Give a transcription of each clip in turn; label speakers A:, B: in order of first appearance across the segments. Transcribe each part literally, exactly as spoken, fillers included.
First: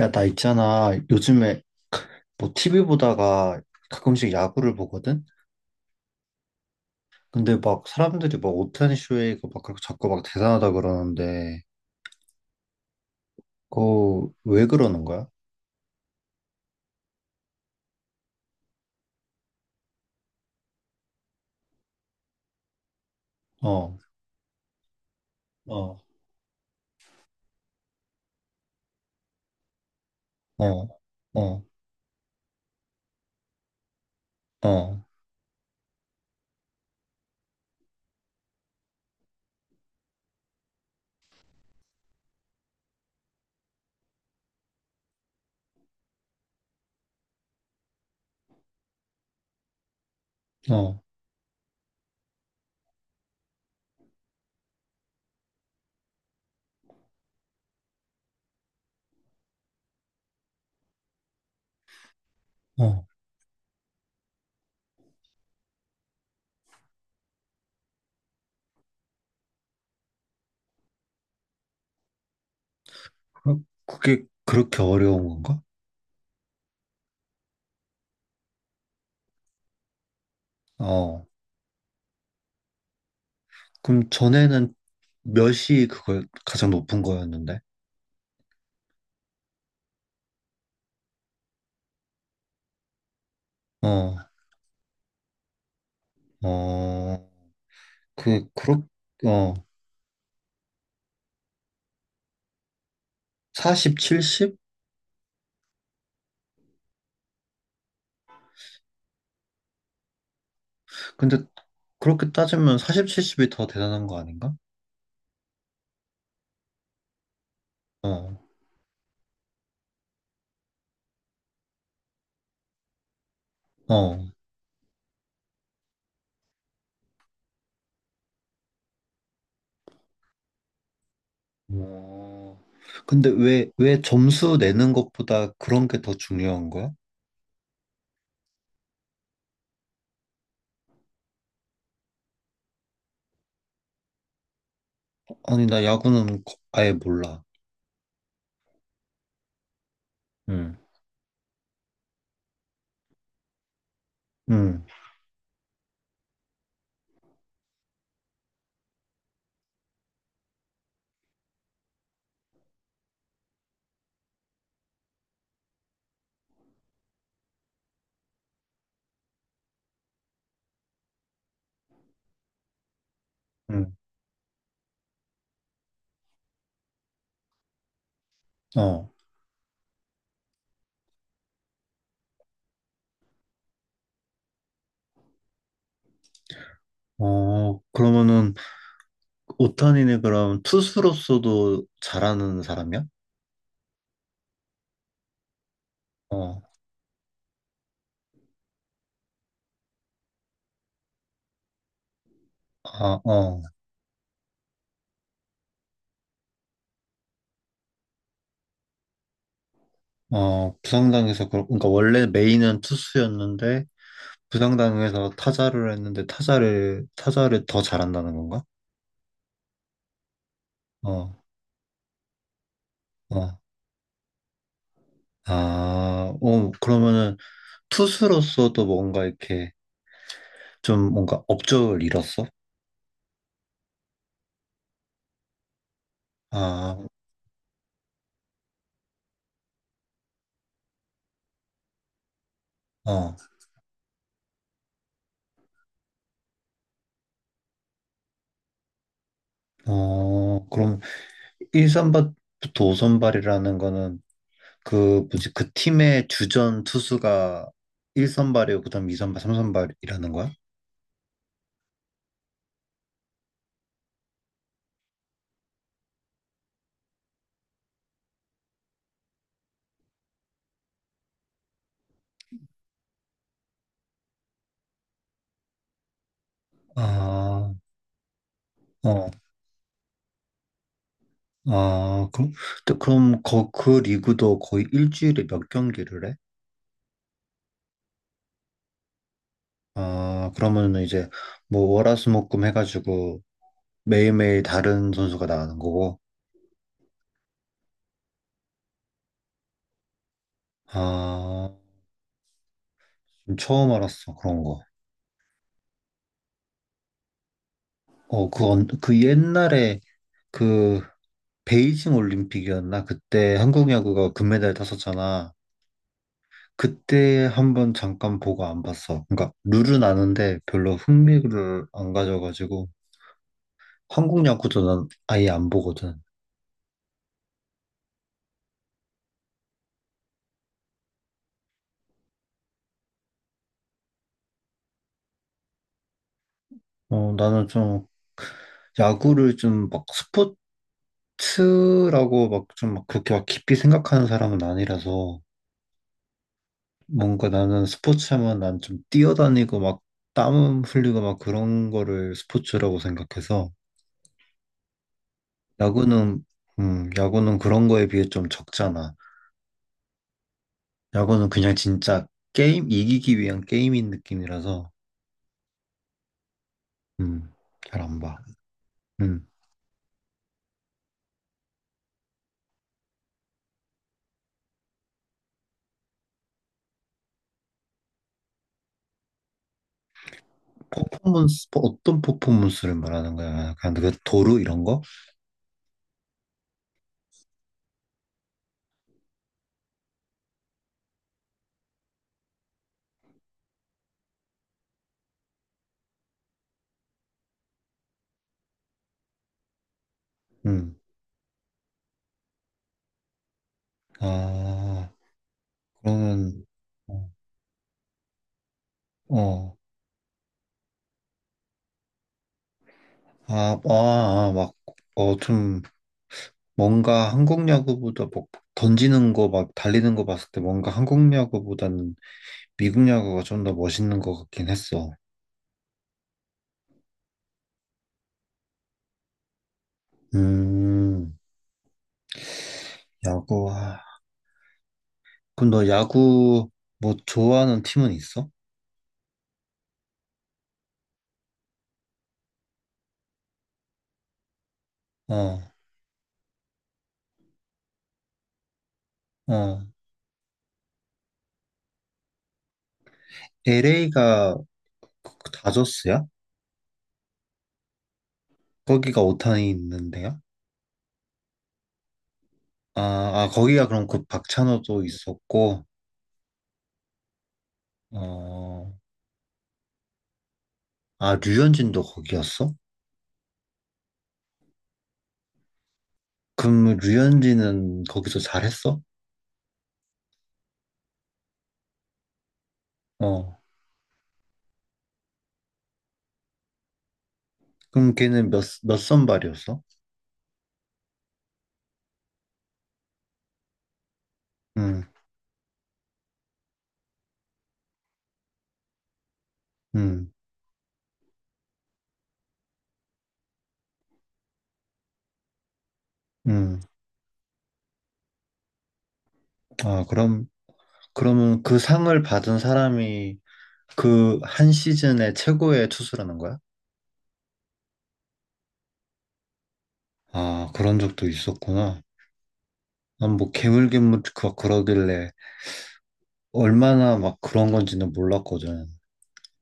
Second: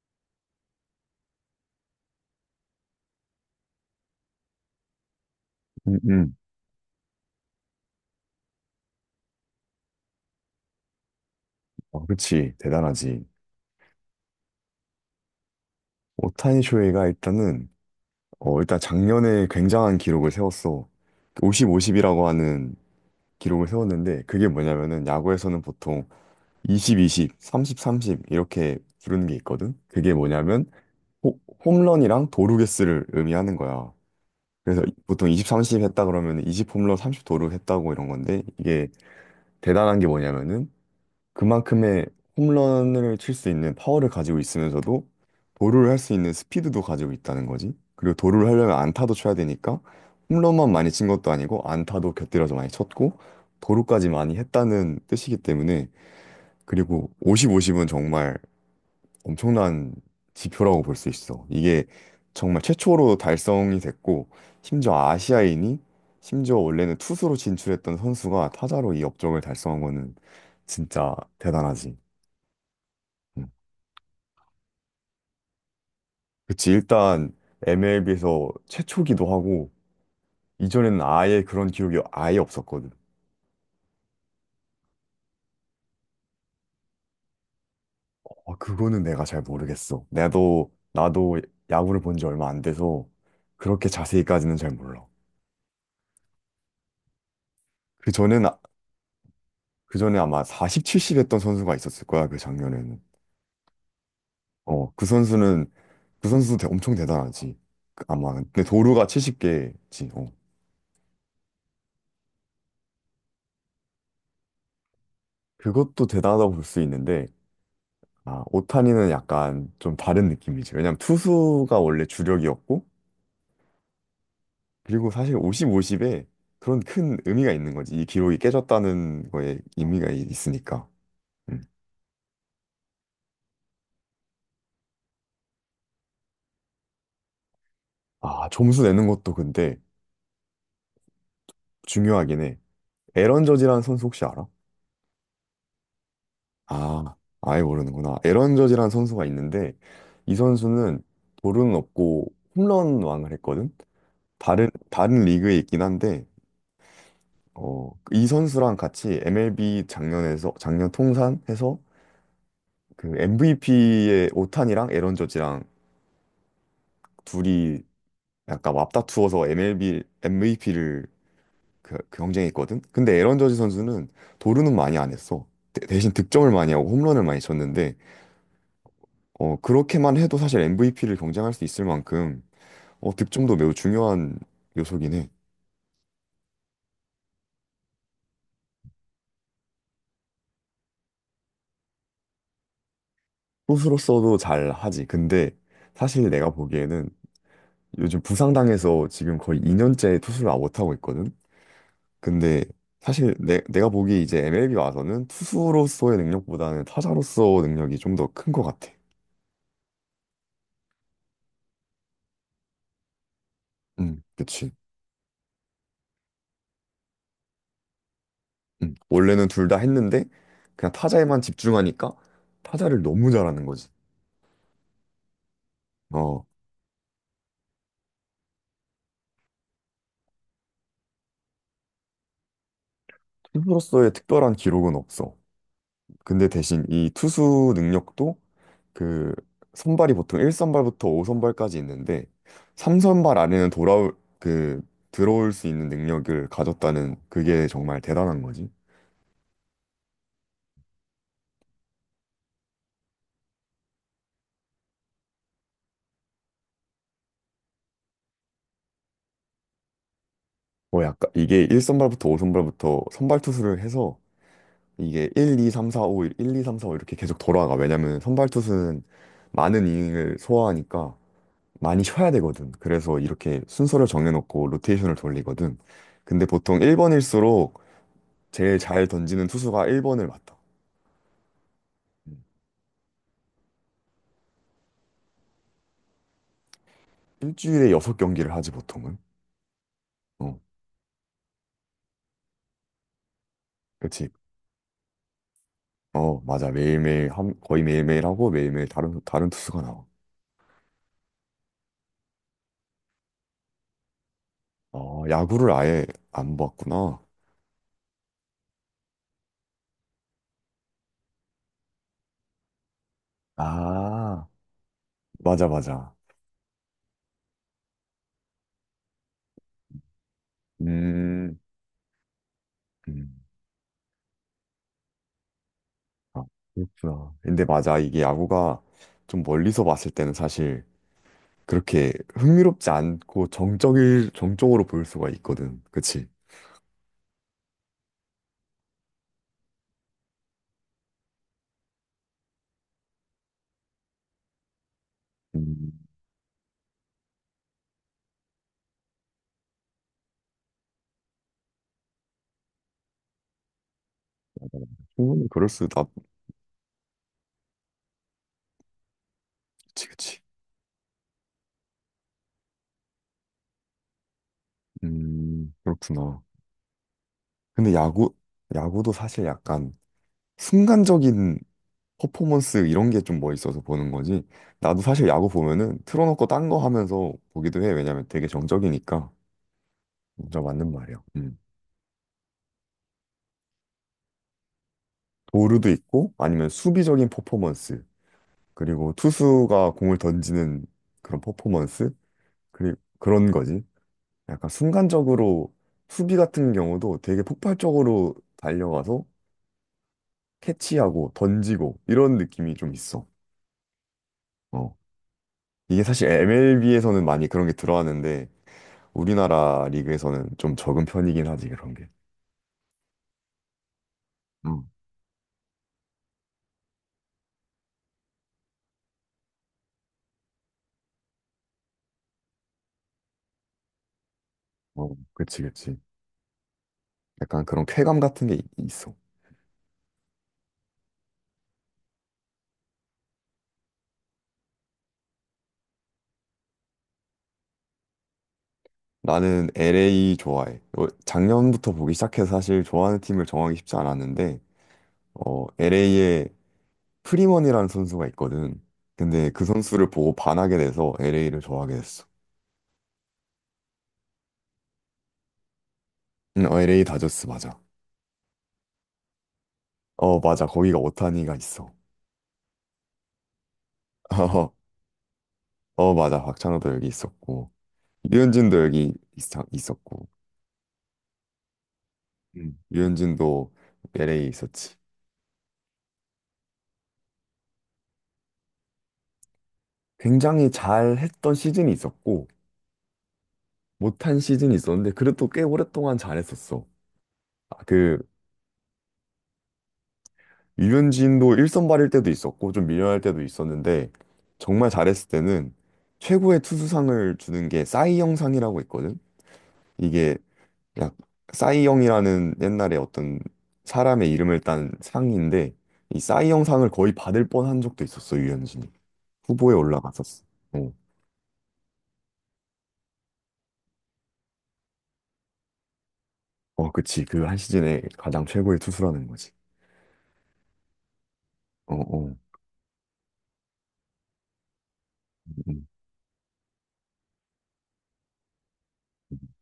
A: 야, 나 있잖아. 요즘에 뭐 티비 보다가 가끔씩 야구를 보거든?
B: 음, 음.
A: 근데 막 사람들이 막 오타니 쇼헤이가 막 그렇게 자꾸 막 대단하다 그러는데,
B: 아, 그치. 대단하지.
A: 그거 왜 그러는 거야?
B: 오타니 쇼헤이가 일단은, 어, 일단 작년에 굉장한 기록을 세웠어. 오십, 오십이라고 하는 기록을
A: 어,
B: 세웠는데, 그게 뭐냐면은, 야구에서는
A: 어,
B: 보통 이십, 이십, 삼십, 삼십 이렇게 부르는 게 있거든? 그게 뭐냐면,
A: 어,
B: 호-
A: 어,
B: 홈런이랑 도루 개수를 의미하는 거야. 그래서
A: 어,
B: 보통 이십, 삼십 했다 그러면 이십 홈런, 삼십 도루 했다고 이런 건데, 이게 대단한 게 뭐냐면은, 그만큼의 홈런을 칠 수 있는 파워를 가지고 있으면서도 도루를 할 수 있는 스피드도 가지고 있다는 거지. 그리고 도루를 하려면 안타도 쳐야 되니까 홈런만 많이
A: 어,
B: 친 것도 아니고 안타도 곁들여서 많이 쳤고 도루까지 많이 했다는 뜻이기 때문에, 그리고 오십, 오십은 정말 엄청난 지표라고 볼 수 있어. 이게 정말
A: 어.
B: 최초로 달성이 됐고, 심지어 아시아인이, 심지어 원래는 투수로 진출했던 선수가 타자로 이 업적을 달성한 거는 진짜 대단하지. 음.
A: 그- 그게 그렇게 어려운 건가?
B: 그치, 일단 엠엘비에서 최초기도 하고, 이전에는
A: 어.
B: 아예 그런 기록이 아예 없었거든.
A: 그럼 전에는 몇이 그걸 가장 높은 거였는데?
B: 아, 그거는 내가 잘 모르겠어. 나도, 나도 야구를 본 지 얼마 안 돼서 그렇게
A: 어,
B: 자세히까지는 잘 몰라.
A: 어,
B: 그 전엔,
A: 그,
B: 아-
A: 그렇, 어,
B: 그 전에 아마 사십, 칠십 했던 선수가 있었을 거야, 그 작년에는.
A: 사십, 칠십?
B: 어, 그 선수는, 그 선수도 대- 엄청 대단하지. 그 아마. 근데 도루가 칠십 개지. 어.
A: 근데 그렇게 따지면 사십, 칠십이 더 대단한 거 아닌가?
B: 그것도 대단하다고 볼 수 있는데,
A: 어,
B: 아, 오타니는 약간 좀 다른 느낌이지. 왜냐면 투수가 원래 주력이었고,
A: 어.
B: 그리고 사실 오십, 오십에 그런 큰 의미가 있는 거지. 이 기록이 깨졌다는 거에 의미가 이- 있으니까. 음.
A: 어, 근데 왜, 왜 점수 내는 것보다 그런 게 더 중요한 거야?
B: 아, 점수 내는 것도 근데 중요하긴 해. 에런 저지라는 선수 혹시 알아?
A: 아니, 나 야구는 거- 아예
B: 아,
A: 몰라.
B: 아예 모르는구나. 에런 저지라는 선수가 있는데, 이
A: 응
B: 선수는 볼은 없고 홈런 왕을 했거든? 다른,
A: 응,
B: 다른 리그에 있긴 한데, 어, 이 선수랑 같이 엠엘비 작년에서, 작년 통산해서 그 엠브이피의 오탄이랑 에런 저지랑 둘이 약간 맞다투어서 엠엘비 엠브이피를 그, 그 경쟁했거든. 근데 에런 저지
A: 응,
B: 선수는 도루는 많이 안 했어. 대- 대신 득점을 많이 하고 홈런을 많이 쳤는데,
A: 어.
B: 어 그렇게만 해도 사실 엠브이피를 경쟁할 수 있을 만큼 어 득점도 매우 중요한 요소긴 해.
A: 어, 그러면은, 오타니는 그럼 투수로서도 잘하는 사람이야?
B: 투수로서도 잘 하지. 근데 사실 내가
A: 어,
B: 보기에는 요즘 부상당해서 지금 거의 이 년째 투수를 아, 못 하고 있거든. 근데
A: 아,
B: 사실 내,
A: 어,
B: 내가 보기 이제 엠엘비 와서는 투수로서의 능력보다는 타자로서 능력이 좀 더 큰 것 같아.
A: 어, 부상당해서, 그러, 그러니까 원래 메인은 투수였는데,
B: 응, 그치.
A: 부상당해서 타자를 했는데, 타자를, 타자를 더 잘한다는 건가?
B: 응, 원래는 둘 다 했는데 그냥
A: 어,
B: 타자에만 집중하니까 타자를 너무
A: 어.
B: 잘하는 거지.
A: 아,
B: 어,
A: 어, 그러면은 투수로서도 뭔가 이렇게 좀 뭔가 업적을 이뤘어?
B: 투수로서의 특별한 기록은 없어. 근데 대신
A: 아,
B: 이 투수 능력도, 그 선발이 보통 일 선발부터 오 선발까지 있는데
A: 어,
B: 삼 선발 안에는 돌아올 그 들어올 수 있는 능력을 가졌다는, 그게 정말 대단한 거지.
A: 어, 그럼 일 선발부터 오 선발이라는 거는 그 뭐지 그 팀의 주전 투수가 일 선발이고 그다음 이 선발, 삼 선발이라는 거야?
B: 뭐 약간 이게 일 선발부터 오 선발부터 선발 투수를 해서 이게 일, 이, 삼, 사, 오, 일, 이, 삼, 사, 오 이렇게 계속 돌아가. 왜냐면 선발 투수는 많은 이닝을 소화하니까 많이 쉬어야 되거든. 그래서 이렇게 순서를 정해놓고 로테이션을 돌리거든. 근데 보통
A: 아,
B: 일 번일수록 제일 잘
A: 어,
B: 던지는 투수가 일 번을 맡아.
A: 아,
B: 음.
A: 그럼 또 그럼 거, 그 리그도 거의 일주일에 몇 경기를 해?
B: 일주일에 여섯 경기를 하지 보통은.
A: 아,
B: 어,
A: 그러면은 이제 뭐 월화수목금 해가지고
B: 그치.
A: 매일매일 다른 선수가 나가는 거고.
B: 어, 맞아. 매일매일 함- 거의 매일매일 하고 매일매일 다른 다른 투수가 나와.
A: 아, 지금 처음 알았어. 그런 거.
B: 어, 야구를 아예 안 봤구나.
A: 어, 그, 언- 그 옛날에 그 베이징 올림픽이었나? 그때 한국 야구가
B: 아.
A: 금메달 땄었잖아.
B: 맞아, 맞아.
A: 그때 한번 잠깐 보고 안 봤어. 그러니까 룰은 아는데 별로
B: 음,
A: 흥미를 안 가져가지고
B: 음.
A: 한국 야구도 난 아예 안 보거든.
B: 아, 그렇구나. 근데 맞아. 이게 야구가 좀 멀리서 봤을 때는 사실 그렇게 흥미롭지 않고 정적일, 정적으로 보일 수가 있거든. 그치?
A: 어, 나는 좀 야구를 좀 막 스포츠라고 막 좀 막 그렇게 막 깊이 생각하는 사람은 아니라서
B: 음,
A: 뭔가 나는 스포츠 하면 난 좀 뛰어다니고 막 땀 흘리고 막 그런 거를 스포츠라고 생각해서
B: 충분히 그럴 수, 나,
A: 야구는 음, 야구는 그런 거에 비해 좀 적잖아.
B: 그치, 그치.
A: 야구는 그냥 진짜 게임 이기기 위한 게임인 느낌이라서
B: 음, 그렇구나.
A: 음,
B: 근데
A: 잘 안
B: 야구,
A: 봐.
B: 야구도 사실
A: 음.
B: 약간 순간적인 퍼포먼스 이런 게 좀 멋있어서 보는 거지. 나도 사실 야구 보면은 틀어놓고 딴 거 하면서 보기도 해. 왜냐면 되게 정적이니까. 진짜 맞는 말이야. 음.
A: 퍼포먼스 뭐 어떤 퍼포먼스를 말하는 거야? 약간 그 도루 이런 거?
B: 도루도 있고 아니면 수비적인 퍼포먼스, 그리고 투수가 공을 던지는 그런 퍼포먼스 그리 그런 거지. 약간 순간적으로 수비 같은 경우도 되게 폭발적으로 달려가서
A: 음.
B: 캐치하고 던지고 이런 느낌이 좀 있어. 어.
A: 아,
B: 이게 사실
A: 그러면
B: 엠엘비에서는
A: 어.
B: 많이 그런 게 들어왔는데
A: 어,
B: 우리나라 리그에서는 좀 적은 편이긴 하지 그런 게.
A: 아, 아, 아, 막,
B: 음.
A: 어, 좀, 뭔가 한국 야구보다 뭐 던지는 거 막 달리는 거 봤을 때 뭔가 한국 야구보다는 미국 야구가 좀 더 멋있는 것 같긴 했어.
B: 어, 그치, 그치. 약간 그런 쾌감 같은 게 있- 있어.
A: 음, 야구. 아, 그럼 너 야구 뭐 좋아하는 팀은 있어?
B: 나는 엘에이 좋아해. 어, 작년부터 보기 시작해서 사실 좋아하는 팀을 정하기 쉽지 않았는데,
A: 어,
B: 엘에이에 프리먼이라는 선수가 있거든. 근데 그
A: 어.
B: 선수를 보고 반하게 돼서 엘에이를 좋아하게 됐어.
A: 엘에이가 다저스야?
B: 응, 어, 엘에이 다저스 맞아.
A: 거기가 오타니
B: 어,
A: 있는데요?
B: 맞아. 거기가 오타니가 있어.
A: 아, 아, 거기가 그럼 그 박찬호도 있었고,
B: 어, 맞아. 박찬호도 여기 있었고, 유현진도
A: 어,
B: 여기 있- 있었고,
A: 아, 류현진도 거기였어?
B: 음. 유현진도 엘에이 있었지.
A: 그럼 류현진은 거기서 잘했어?
B: 굉장히 잘했던 시즌이 있었고,
A: 어.
B: 못한 시즌이 있었는데, 그래도 꽤 오랫동안 잘했었어. 아,
A: 그럼
B: 그
A: 걔는 몇, 몇 선발이었어?
B: 유현진도 일선발일 때도 있었고 좀 밀려날 때도 있었는데, 정말
A: 음,
B: 잘했을 때는 최고의 투수상을 주는 게 싸이영상이라고 있거든.
A: 음,
B: 이게 약 싸이영이라는 옛날에 어떤 사람의 이름을 딴 상인데, 이
A: 음.
B: 싸이영상을 거의 받을 뻔한 적도 있었어, 유현진이. 후보에
A: 아,
B: 올라갔었어.
A: 그럼,
B: 어,
A: 그러면 그 상을 받은 사람이 그 한 시즌의 최고의 투수라는 거야?
B: 어, 그치. 그 한 시즌에 가장 최고의 투수라는 거지.
A: 아, 그런 적도
B: 어,
A: 있었구나.
B: 어. 음.
A: 난 뭐 개물개물 그- 그러길래
B: 음.
A: 얼마나 막 그런 건지는 몰랐거든.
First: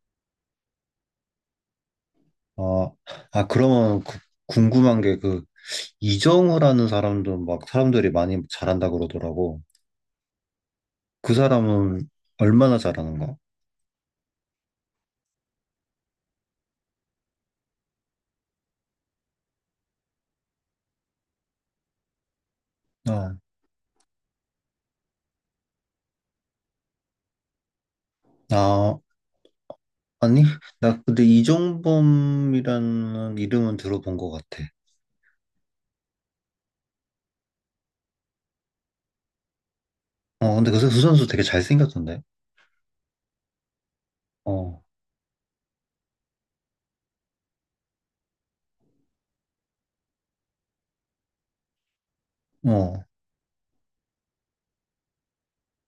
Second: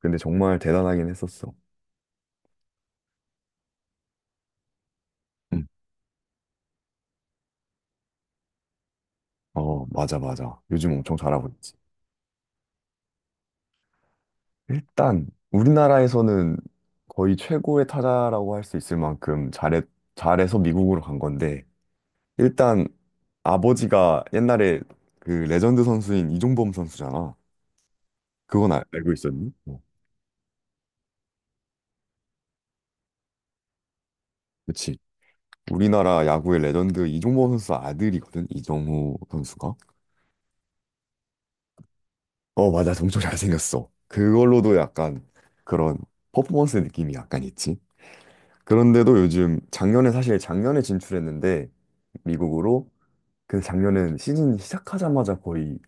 B: 근데 정말 대단하긴 했었어.
A: 아, 아, 그러면 그- 궁금한 게 그
B: 응.
A: 이정우라는 사람도 막 사람들이 많이 잘한다 그러더라고.
B: 어, 맞아, 맞아. 요즘 엄청
A: 그
B: 잘하고 있지.
A: 사람은 얼마나 잘하는 거야?
B: 일단 우리나라에서는 거의 최고의 타자라고 할 수 있을 만큼 잘해, 잘해서 미국으로 간 건데, 일단
A: 아,
B: 아버지가 옛날에 그 레전드 선수인 이종범 선수잖아. 그건 알,
A: 아,
B: 고 있었니? 어.
A: 아니, 나 근데 이종범이라는 이름은 들어본 것 같아.
B: 그치. 우리나라 야구의 레전드 이종범 선수 아들이거든. 이정후 선수가.
A: 어, 근데 그, 선- 그 선수 되게 잘생겼던데.
B: 어, 맞아. 엄청 잘생겼어. 그걸로도
A: 어,
B: 약간 그런 퍼포먼스 느낌이 약간 있지. 그런데도 요즘 작년에, 사실 작년에 진출했는데 미국으로,
A: 어,
B: 그데 작년엔 시즌 시작하자마자 거의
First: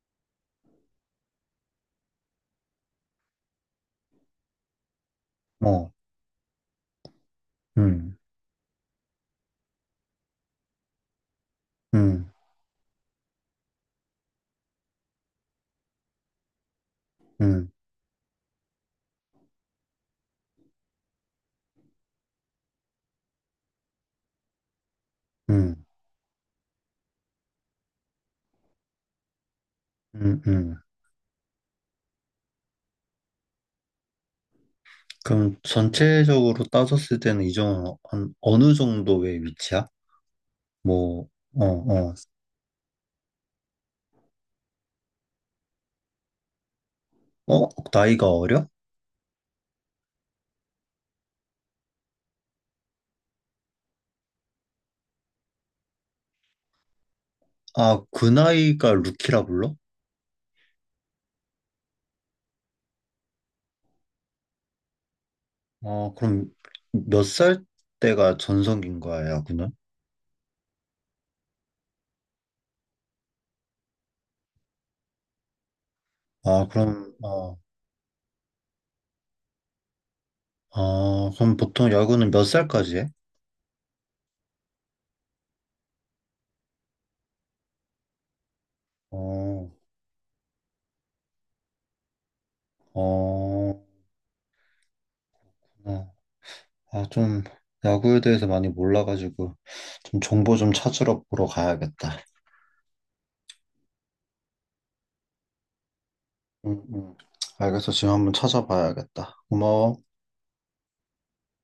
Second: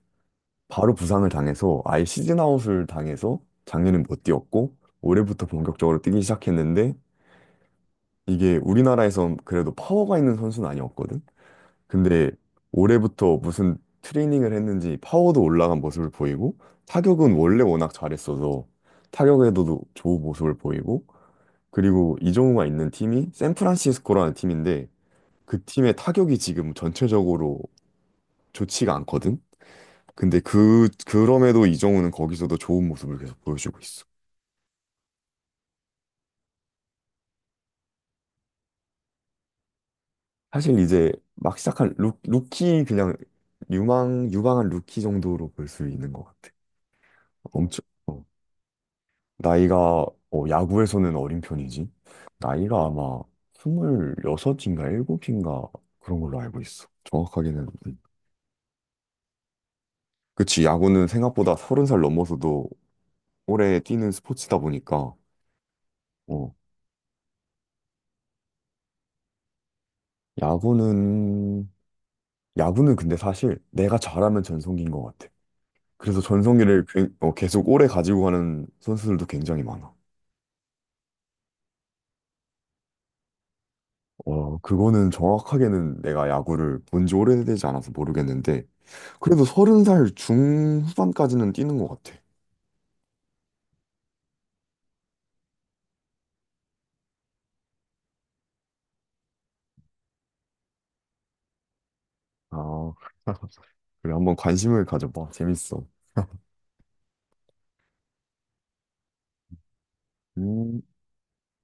B: 바로 부상을 당해서 아예 시즌 아웃을 당해서 작년엔 못 뛰었고 올해부터
A: 어,
B: 본격적으로 뛰기 시작했는데,
A: 음,
B: 이게 우리나라에선 그래도 파워가 있는 선수는 아니었거든.
A: 음,
B: 근데 올해부터 무슨 트레이닝을 했는지 파워도 올라간 모습을 보이고, 타격은 원래
A: 음,
B: 워낙 잘했어서 타격에도 좋은 모습을 보이고, 그리고 이정우가 있는 팀이 샌프란시스코라는 팀인데 그
A: 음,
B: 팀의 타격이 지금 전체적으로 좋지가 않거든. 근데
A: 음, 음.
B: 그 그럼에도 이정우는 거기서도 좋은 모습을 계속 보여주고 있어.
A: 그럼 전체적으로 따졌을 때는 이종은 한 어느 정도의 위치야?
B: 사실 이제
A: 뭐,
B: 막
A: 어,
B: 시작한 루,
A: 어,
B: 루키 그냥 유망 유망한 루키 정도로 볼 수 있는 것 같아.
A: 어,
B: 엄청 어,
A: 나이가 어려?
B: 나이가 어, 야구에서는 어린 편이지. 나이가 아마 스물여섯인가 일곱인가 그런 걸로 알고 있어. 정확하게는 음.
A: 아, 그 나이가 루키라 불러?
B: 그치, 야구는 생각보다 서른 살 넘어서도 오래 뛰는 스포츠다 보니까.
A: 어, 그럼
B: 어,
A: 몇 살 때가 전성기인 거야, 야구는?
B: 야구는, 야구는 근데 사실 내가 잘하면 전성기인 것 같아. 그래서
A: 아,
B: 전성기를 괴-
A: 그럼,
B: 어,
A: 어,
B: 계속 오래 가지고 가는 선수들도 굉장히 많아.
A: 아, 그럼 보통 야구는 몇 살까지 해?
B: 어, 그거는 정확하게는 내가 야구를 본지 오래되지 않아서 모르겠는데, 그래도
A: 어,
B: 서른 살 중후반까지는 뛰는 것 같아.
A: 어, 어. 아, 좀 야구에 대해서 많이 몰라가지고 좀 정보 좀 찾으러 보러 가야겠다.
B: 아, 그래, 한번 관심을 가져봐. 재밌어.
A: 응, 응. 알겠어. 지금 한번 찾아봐야겠다. 고마워.
B: 음,